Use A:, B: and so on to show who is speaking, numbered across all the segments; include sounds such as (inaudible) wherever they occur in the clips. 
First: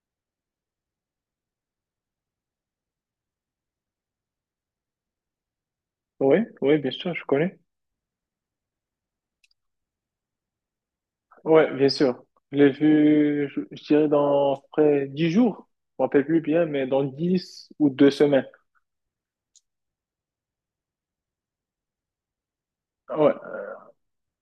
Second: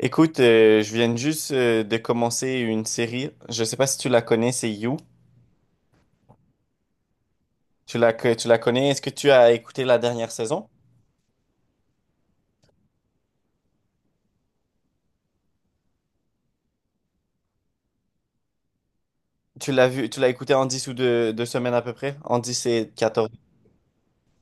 A: Écoute, je viens juste de commencer une série. Je sais pas si tu la connais, c'est You.
B: Oui, oui, bien sûr, je connais.
A: Tu la connais? Est-ce que tu as écouté la dernière saison?
B: Ouais, bien sûr. Je l'ai vu, je dirais, dans à peu près 10 jours. Je me rappelle plus bien, mais dans 10 ou 2 semaines.
A: Tu l'as vu, tu l'as écouté en 10 ou deux semaines à peu près? En dix, et
B: Ah
A: quatorze.
B: ouais,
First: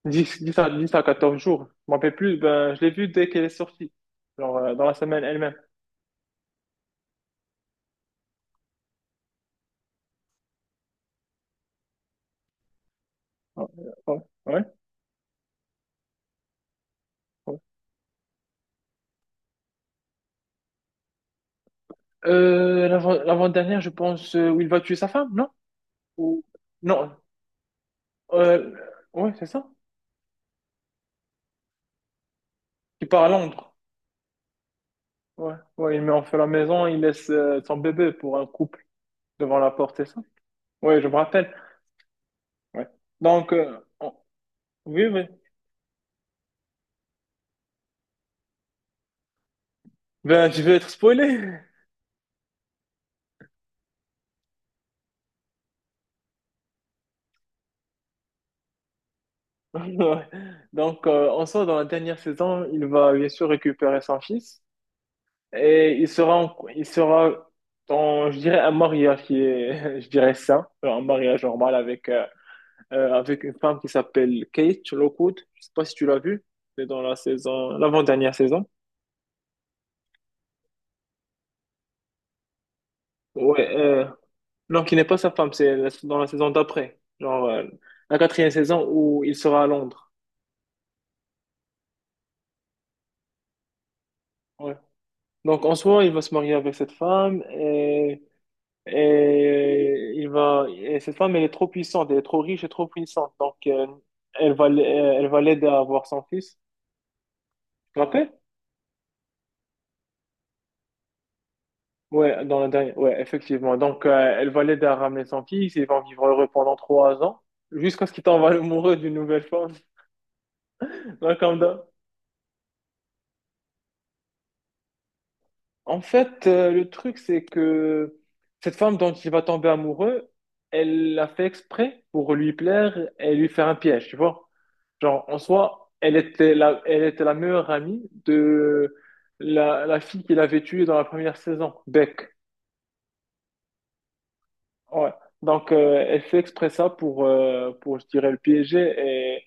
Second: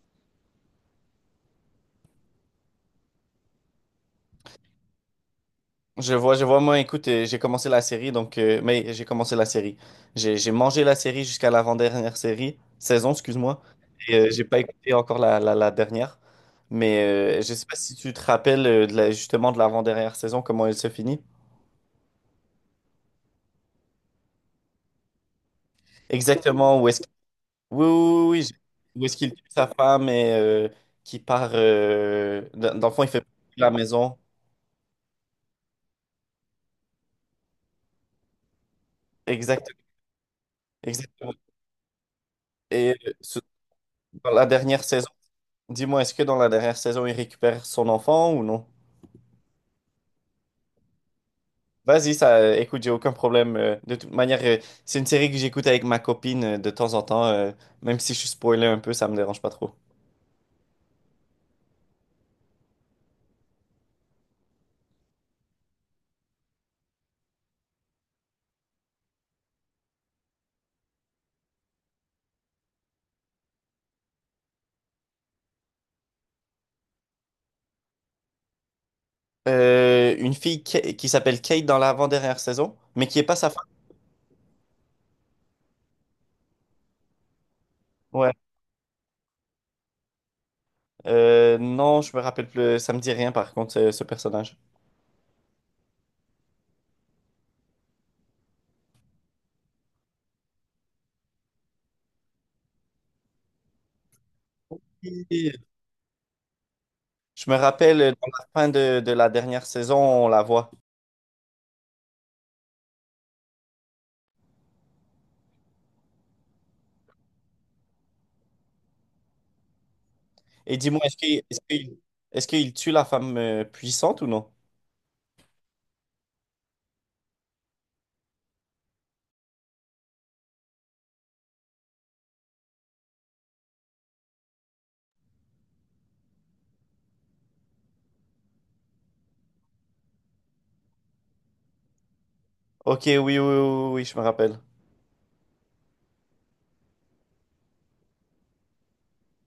B: 10 à 14 jours. Je me rappelle plus, ben, je l'ai vu dès qu'elle est sortie. Genre, dans la semaine elle-même.
A: Je vois, moi, écoute, j'ai commencé la série, donc, j'ai commencé la série. J'ai mangé la série jusqu'à saison, excuse-moi.
B: Ouais,
A: Et
B: ouais,
A: j'ai pas
B: ouais.
A: écouté encore la dernière. Mais je
B: Ouais.
A: sais pas si tu te rappelles de justement de l'avant-dernière saison, comment elle se finit.
B: L'avant-dernière, je pense, où il va tuer sa femme, non? Ou,
A: Exactement, où est-ce.
B: non,
A: Oui, oui, j'ai-.
B: euh,
A: Où est-ce qu'il
B: ouais,
A: tue
B: c'est ça.
A: sa femme et qui part. Dans le fond, il
B: Il
A: fait
B: part à
A: partie de la
B: Londres.
A: maison.
B: Ouais, ouais, il met en feu la maison, il laisse, son bébé pour un couple devant
A: Exact,
B: la porte, c'est ça? Ouais, je me
A: exactement.
B: rappelle. Ouais.
A: Et
B: Donc, euh, on-
A: dans la dernière
B: oui,
A: saison,
B: oui.
A: dis-moi, est-ce que dans la dernière saison, il récupère son enfant ou non?
B: Ben, je vais être spoilé. (laughs)
A: Vas-y, ça, écoute, j'ai aucun problème. De toute manière, c'est une série que j'écoute avec ma copine de temps en temps. Même si je suis spoilé un peu, ça me dérange pas trop.
B: Ouais. Donc, en soi, dans la dernière saison, il va bien sûr récupérer son fils il sera dans, je dirais, un mariage qui est, (laughs) je dirais, sain, un mariage normal avec, avec une femme qui s'appelle Kate Lockwood. Je sais pas si tu l'as vue. C'est dans la saison, l'avant-dernière saison.
A: Une fille qui s'appelle Kate dans l'avant-dernière saison, mais qui est pas sa femme.
B: Ouais, non, qui n'est pas sa femme, dans la saison d'après, genre la
A: Ouais.
B: quatrième saison où il sera à Londres.
A: Non, je me rappelle plus. Ça me dit rien par contre, ce personnage.
B: Ouais. Donc en soi, il va se marier avec cette femme et il va et cette femme elle est trop puissante, elle est trop riche et trop puissante. Donc elle va
A: Et
B: l'aider à avoir son fils.
A: je me
B: Tu
A: rappelle
B: te
A: dans
B: rappelles?
A: la fin de la dernière saison, on la voit.
B: Ouais, dans la dernière. Ouais, effectivement. Donc elle va l'aider à ramener son fils, ils vont vivre heureux pendant 3 ans jusqu'à ce qu'il tombe amoureux d'une nouvelle femme.
A: Et dis-moi,
B: (laughs) Ouais, comme d'hab.
A: est-ce qu'il tue la femme puissante ou non?
B: En fait, le truc, c'est que cette femme dont il va tomber amoureux, elle l'a fait exprès pour lui plaire et lui faire un piège, tu vois. Genre, en soi, elle était la meilleure amie de la fille qu'il avait tuée dans la première saison, Beck.
A: Ok, oui, je me rappelle.
B: Ouais. Donc, elle fait exprès ça pour, je dirais, le piéger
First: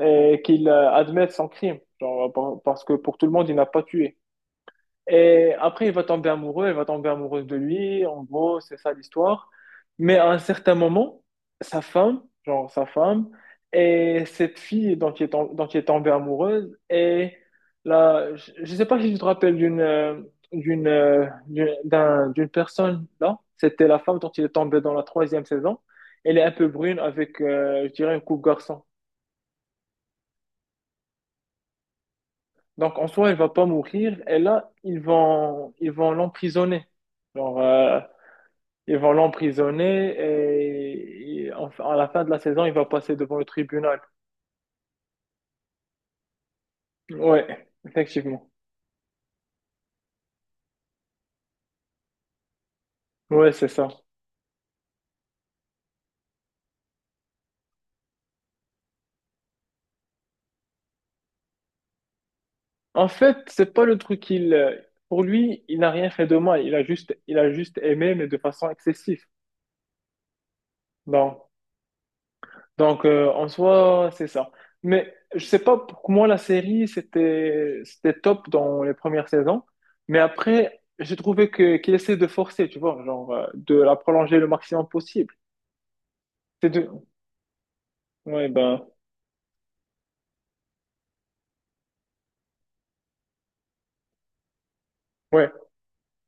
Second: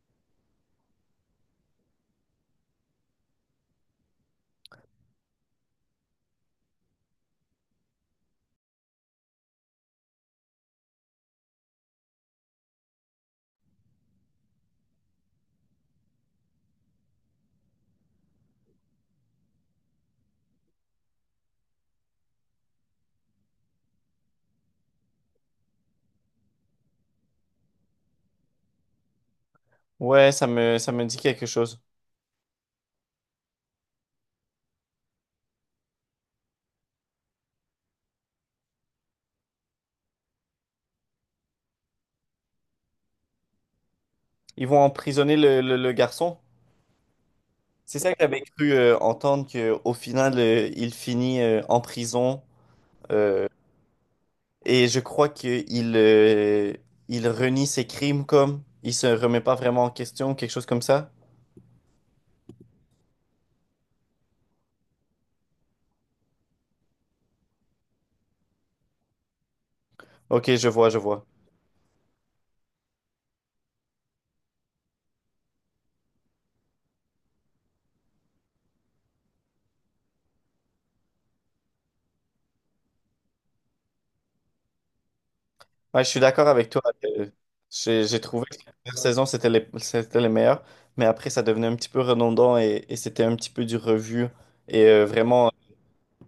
B: et, et qu'il admette son crime. Genre, parce que pour tout le monde, il n'a pas tué. Et après, il va tomber amoureux, elle va tomber amoureuse de lui. En gros, c'est ça l'histoire. Mais à un certain moment, sa femme, genre sa femme, et cette fille dont il est tombé amoureuse, et là, je sais pas si tu te rappelles d'une personne, là. C'était la femme dont il est tombé dans la troisième saison. Elle est un peu brune avec, je dirais, une coupe garçon.
A: Ouais, ça me dit quelque chose.
B: Donc, en soi, elle va pas mourir. Et là, ils vont l'emprisonner. Genre, ils vont l'emprisonner à la fin de la saison, il va passer devant le tribunal.
A: Ils vont emprisonner le garçon.
B: Ouais,
A: C'est ça que j'avais
B: effectivement.
A: cru entendre, qu'au final, il finit en prison. euh,
B: Ouais, c'est ça.
A: Et je crois qu'il il renie ses crimes comme il se remet pas vraiment en question, quelque chose comme ça.
B: En fait, c'est pas le truc qu'il. Pour lui, il n'a rien fait de mal. Il a juste aimé, mais de façon excessive.
A: Ok, je vois, je vois.
B: Bon, donc en soi, c'est ça. Mais je sais pas, pour moi, la série, c'était top dans les premières saisons. Mais après, j'ai trouvé que qu'il essaie de forcer, tu vois, genre, de la prolonger le maximum possible.
A: Ouais, je suis d'accord avec
B: C'est
A: toi.
B: de.
A: J'ai trouvé
B: Ouais,
A: que la
B: ben.
A: première saison, c'était les meilleurs, mais après, ça devenait un petit peu redondant et c'était un petit peu du revu et vraiment
B: Ouais.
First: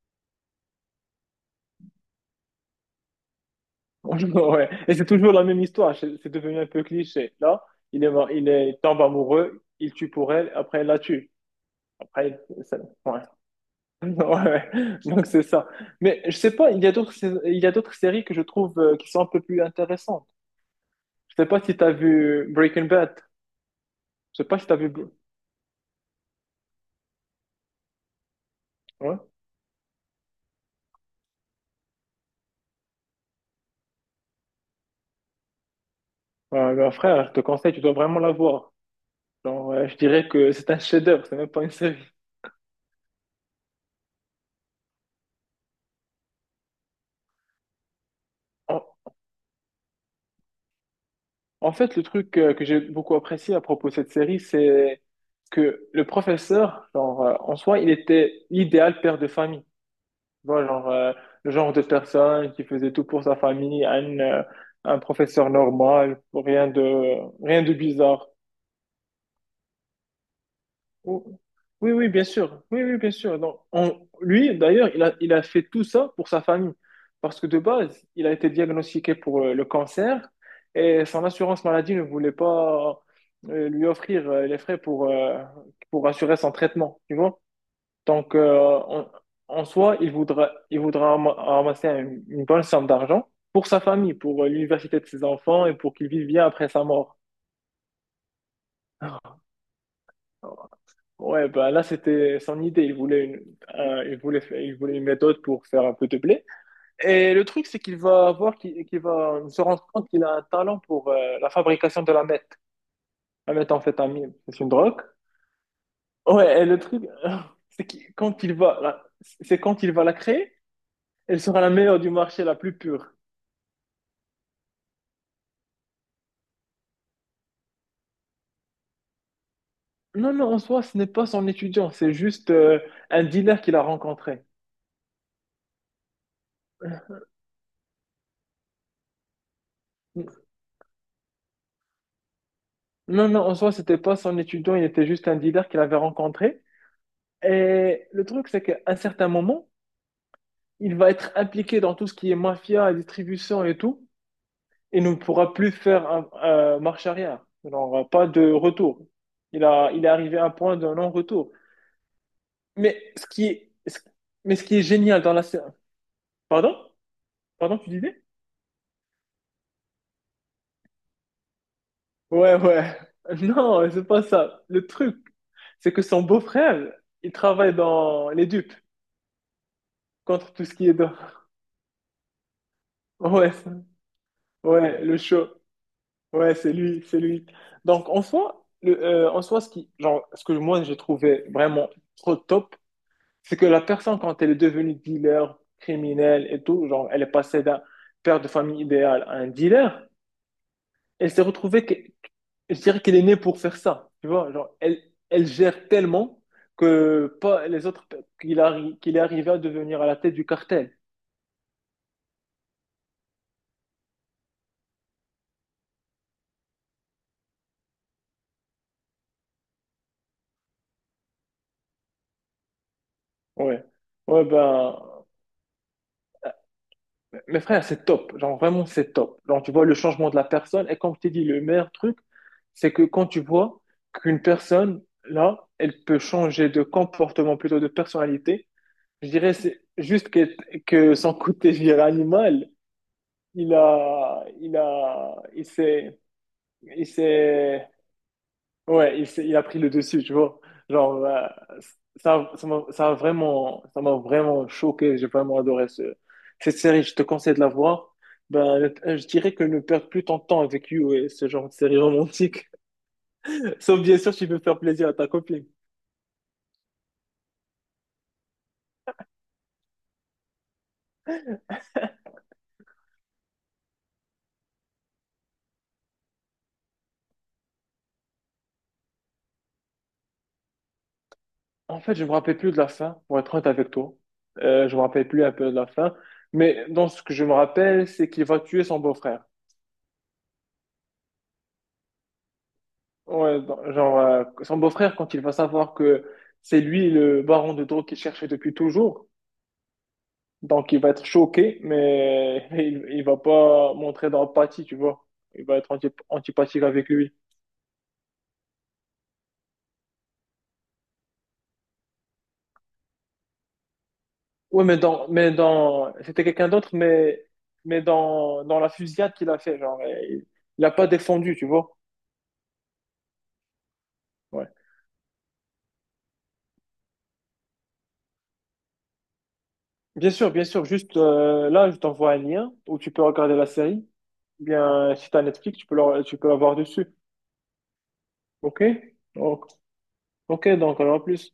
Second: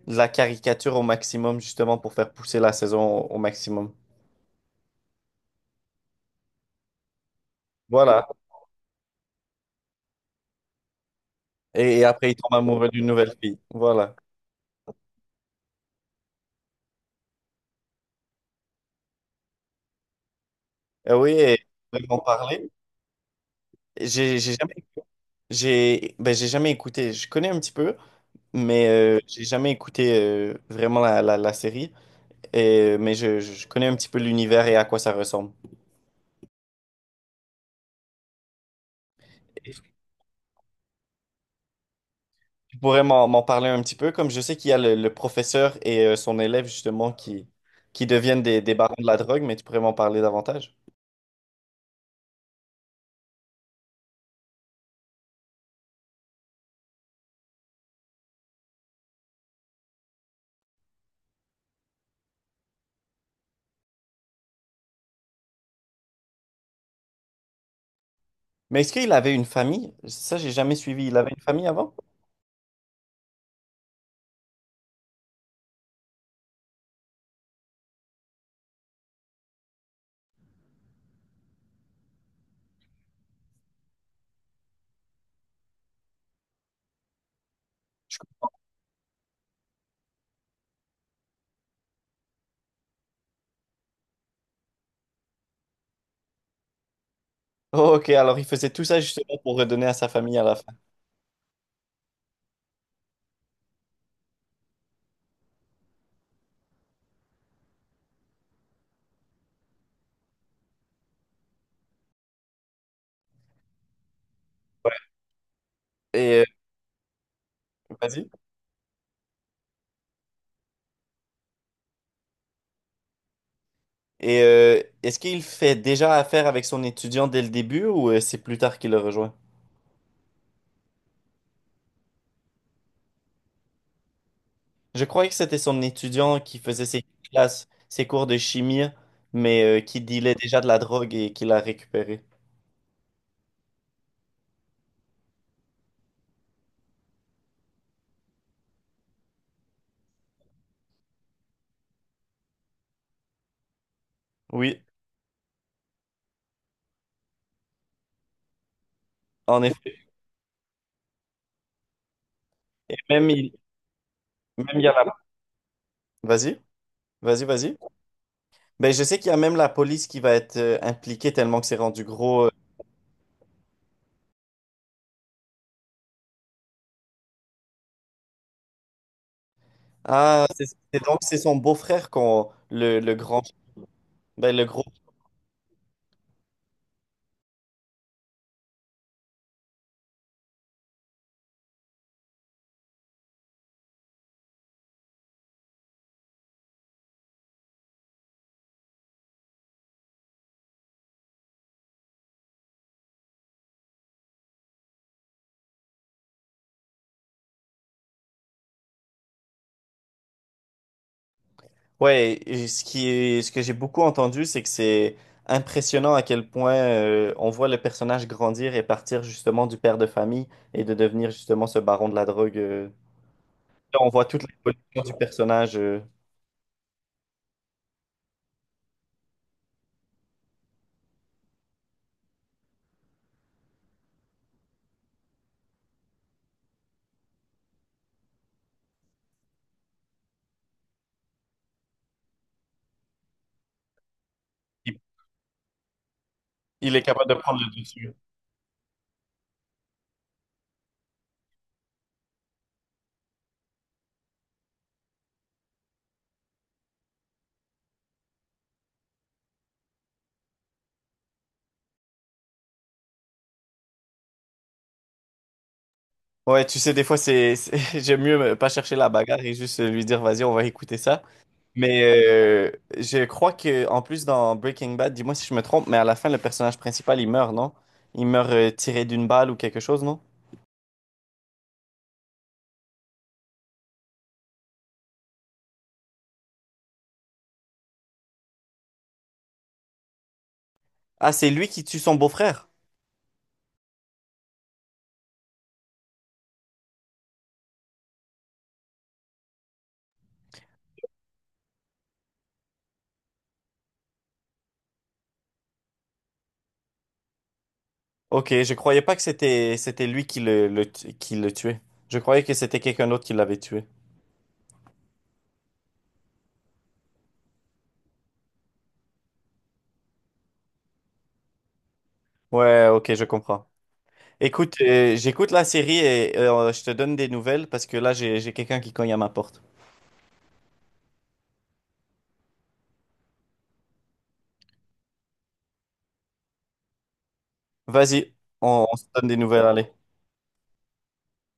A: de la caricature au maximum, justement, pour faire pousser la saison au maximum.
B: (laughs) Ouais. Et c'est toujours la même histoire, c'est devenu un peu cliché. Là, il est,
A: Voilà.
B: mar- il est, il tombe amoureux, il tue pour elle, après elle la tue.
A: Et après, il
B: Après,
A: tombe
B: il- ça-
A: amoureux d'une
B: ouais.
A: nouvelle fille.
B: (laughs)
A: Voilà.
B: Ouais, ouais. Donc c'est ça. Mais je sais pas, il y a d'autres séries que je trouve qui sont un peu plus intéressantes.
A: Oui,
B: Je sais pas
A: et
B: si t'as
A: on peut en
B: vu
A: parler.
B: Breaking Bad. Je
A: J'ai
B: sais
A: j'ai
B: pas si
A: jamais,
B: t'as vu. Br-
A: j'ai jamais écouté. Je connais un petit peu, mais
B: Ouais.
A: j'ai jamais écouté vraiment la série. Et, je connais un petit peu l'univers et à quoi ça ressemble.
B: Ouais, bah, frère, je te conseille, tu dois vraiment la voir. Genre,
A: Est-ce que
B: je dirais que c'est un chef-d'œuvre, c'est même pas une série.
A: Tu pourrais m'en parler un petit peu, comme je sais qu'il y a le professeur et son élève justement qui deviennent des barons de la drogue, mais tu pourrais m'en parler davantage.
B: En fait, le truc que j'ai beaucoup apprécié à propos de cette série, c'est que le professeur, genre, en soi, il était l'idéal père de famille. Tu vois, genre, le genre de personne qui faisait tout pour sa famille, un professeur normal, rien de bizarre.
A: Mais est-ce qu'il avait une famille? Ça, j'ai jamais suivi. Il
B: Oh,
A: avait une famille
B: oui,
A: avant?
B: oui, bien sûr. Oui, oui, bien sûr. Donc, lui, d'ailleurs, il a fait tout ça pour sa famille. Parce que de base, il a été diagnostiqué pour le cancer et son assurance maladie ne voulait pas lui offrir les frais pour assurer son traitement. Tu vois? Donc, en, en soi, il voudra ramasser une bonne somme d'argent pour sa famille, pour l'université de ses enfants et pour qu'il vive bien après sa mort.
A: Oh, ok, alors il faisait tout ça justement
B: (laughs)
A: pour redonner à sa famille à la fin.
B: Ouais, bah là, c'était son idée. Il voulait une méthode pour faire un peu de blé. Et le truc, c'est qu'il va voir, qu'il va se rendre compte qu'il a un talent pour la fabrication de la meth. La méthamphétamine, c'est une drogue.
A: Et
B: Ouais, et le truc, (laughs) c'est que
A: vas-y.
B: quand il va, la- c'est quand il va la créer, elle sera la meilleure du marché, la plus pure.
A: Et est-ce qu'il fait déjà affaire avec son étudiant dès le début ou c'est plus tard qu'il le rejoint?
B: Non, non, en soi, ce n'est pas son étudiant, c'est juste un dealer qu'il a rencontré.
A: Je croyais que c'était son étudiant qui faisait ses classes, ses cours de chimie, mais qui dealait déjà de la drogue et qui l'a récupéré.
B: Non, non, en soi, c'était pas son étudiant, il était juste un dealer qu'il avait rencontré. Et le truc, c'est qu'à un certain moment, il va être impliqué dans tout ce qui est mafia, distribution et tout,
A: Oui,
B: et ne pourra plus faire un, marche arrière. Il n'aura pas de retour.
A: en effet.
B: Il est arrivé à un point de non-retour.
A: Et
B: Mais ce
A: même
B: qui est, ce- mais ce
A: même
B: qui
A: il
B: est
A: y a la…
B: génial dans la série.
A: Vas-y,
B: Pardon?
A: vas-y, vas-y.
B: Pardon, tu disais?
A: Ben, je sais qu'il y a même la police qui va être impliquée tellement que c'est rendu gros.
B: Ouais, ouais. (laughs) Non, c'est pas ça. Le truc, c'est que son beau-frère, il travaille dans les dupes
A: Ah,
B: contre tout ce qui est
A: c'est
B: d'or.
A: donc c'est
B: (laughs)
A: son beau-frère qu'on le grand,
B: Ouais, ça-
A: ben, le gros.
B: ouais, le show. Ouais, c'est lui, c'est lui. Donc, en soi, ce qui, genre, ce que moi, j'ai trouvé vraiment trop top, c'est que la personne, quand elle est devenue dealer, criminelle et tout, genre, elle est passée d'un père de famille idéal à un dealer, elle s'est retrouvée, que, je dirais qu'elle est née pour faire ça, tu vois, genre, elle, elle gère tellement que pas les autres, qu'il est arrivé à devenir à la tête du cartel.
A: Ouais, et ce qui est, ce que j'ai beaucoup entendu, c'est que c'est impressionnant à quel point on voit le personnage grandir et partir justement du père de famille et de devenir justement ce baron de la drogue.
B: Ouais.
A: Là, on voit toute
B: Ouais,
A: l'évolution du
B: ben,
A: personnage.
B: mes frères, c'est top. Genre, vraiment, c'est top. Genre, tu vois le changement de la personne. Et comme je t'ai dit, le meilleur truc, c'est que quand tu vois qu'une personne, là, elle peut changer de comportement, plutôt de personnalité, je dirais, c'est juste que son côté, je dirais, animal, il a, il
A: Il
B: a,
A: il est
B: il
A: capable de prendre le
B: s'est
A: dessus.
B: ouais, il a pris le dessus, tu vois. Genre, ça, ça m'a ça a vraiment, ça m'a vraiment choqué. J'ai vraiment adoré cette série. Je te conseille de la voir. Ben, je dirais que ne perds plus ton temps avec You et ce genre de série romantique. (laughs) Sauf bien sûr, si tu veux faire plaisir à ta copine.
A: Ouais, tu sais, des fois, (laughs) j'aime mieux pas chercher la bagarre et juste lui dire, vas-y, on va écouter ça. Mais je crois que en plus dans Breaking Bad, dis-moi si je me trompe, mais à la fin, le personnage principal, il meurt, non? Il meurt tiré d'une balle ou quelque chose, non?
B: En fait, je me rappelle plus de la fin, pour être honnête avec toi. Je me rappelle plus un peu de la fin. Mais dans ce que je me rappelle, c'est qu'il va tuer son beau-frère.
A: Ah, c'est lui qui tue son beau-frère.
B: Ouais, genre, son beau-frère, quand il va savoir que c'est lui le baron de drogue qu'il cherchait depuis toujours, donc il va être choqué, mais (laughs) il va pas montrer d'empathie, tu vois. Il va être antipathique avec lui.
A: Ok, je croyais pas que c'était lui qui qui le tuait. Je croyais que c'était quelqu'un d'autre qui l'avait tué.
B: Ouais, c'était quelqu'un d'autre, mais, dans la fusillade qu'il a fait, genre, il a pas défendu, tu vois.
A: Ouais, ok, je comprends.
B: Ouais.
A: Écoute, j'écoute la série et je te donne des nouvelles parce que là j'ai quelqu'un qui cogne à ma porte.
B: Bien sûr, juste, là, je t'envoie un lien où tu peux regarder la série. Bien, si t'as Netflix, tu peux l'avoir dessus.
A: Vas-y, on
B: Ok?
A: on se donne des nouvelles,
B: Donc,
A: allez.
B: Ok, donc alors à plus.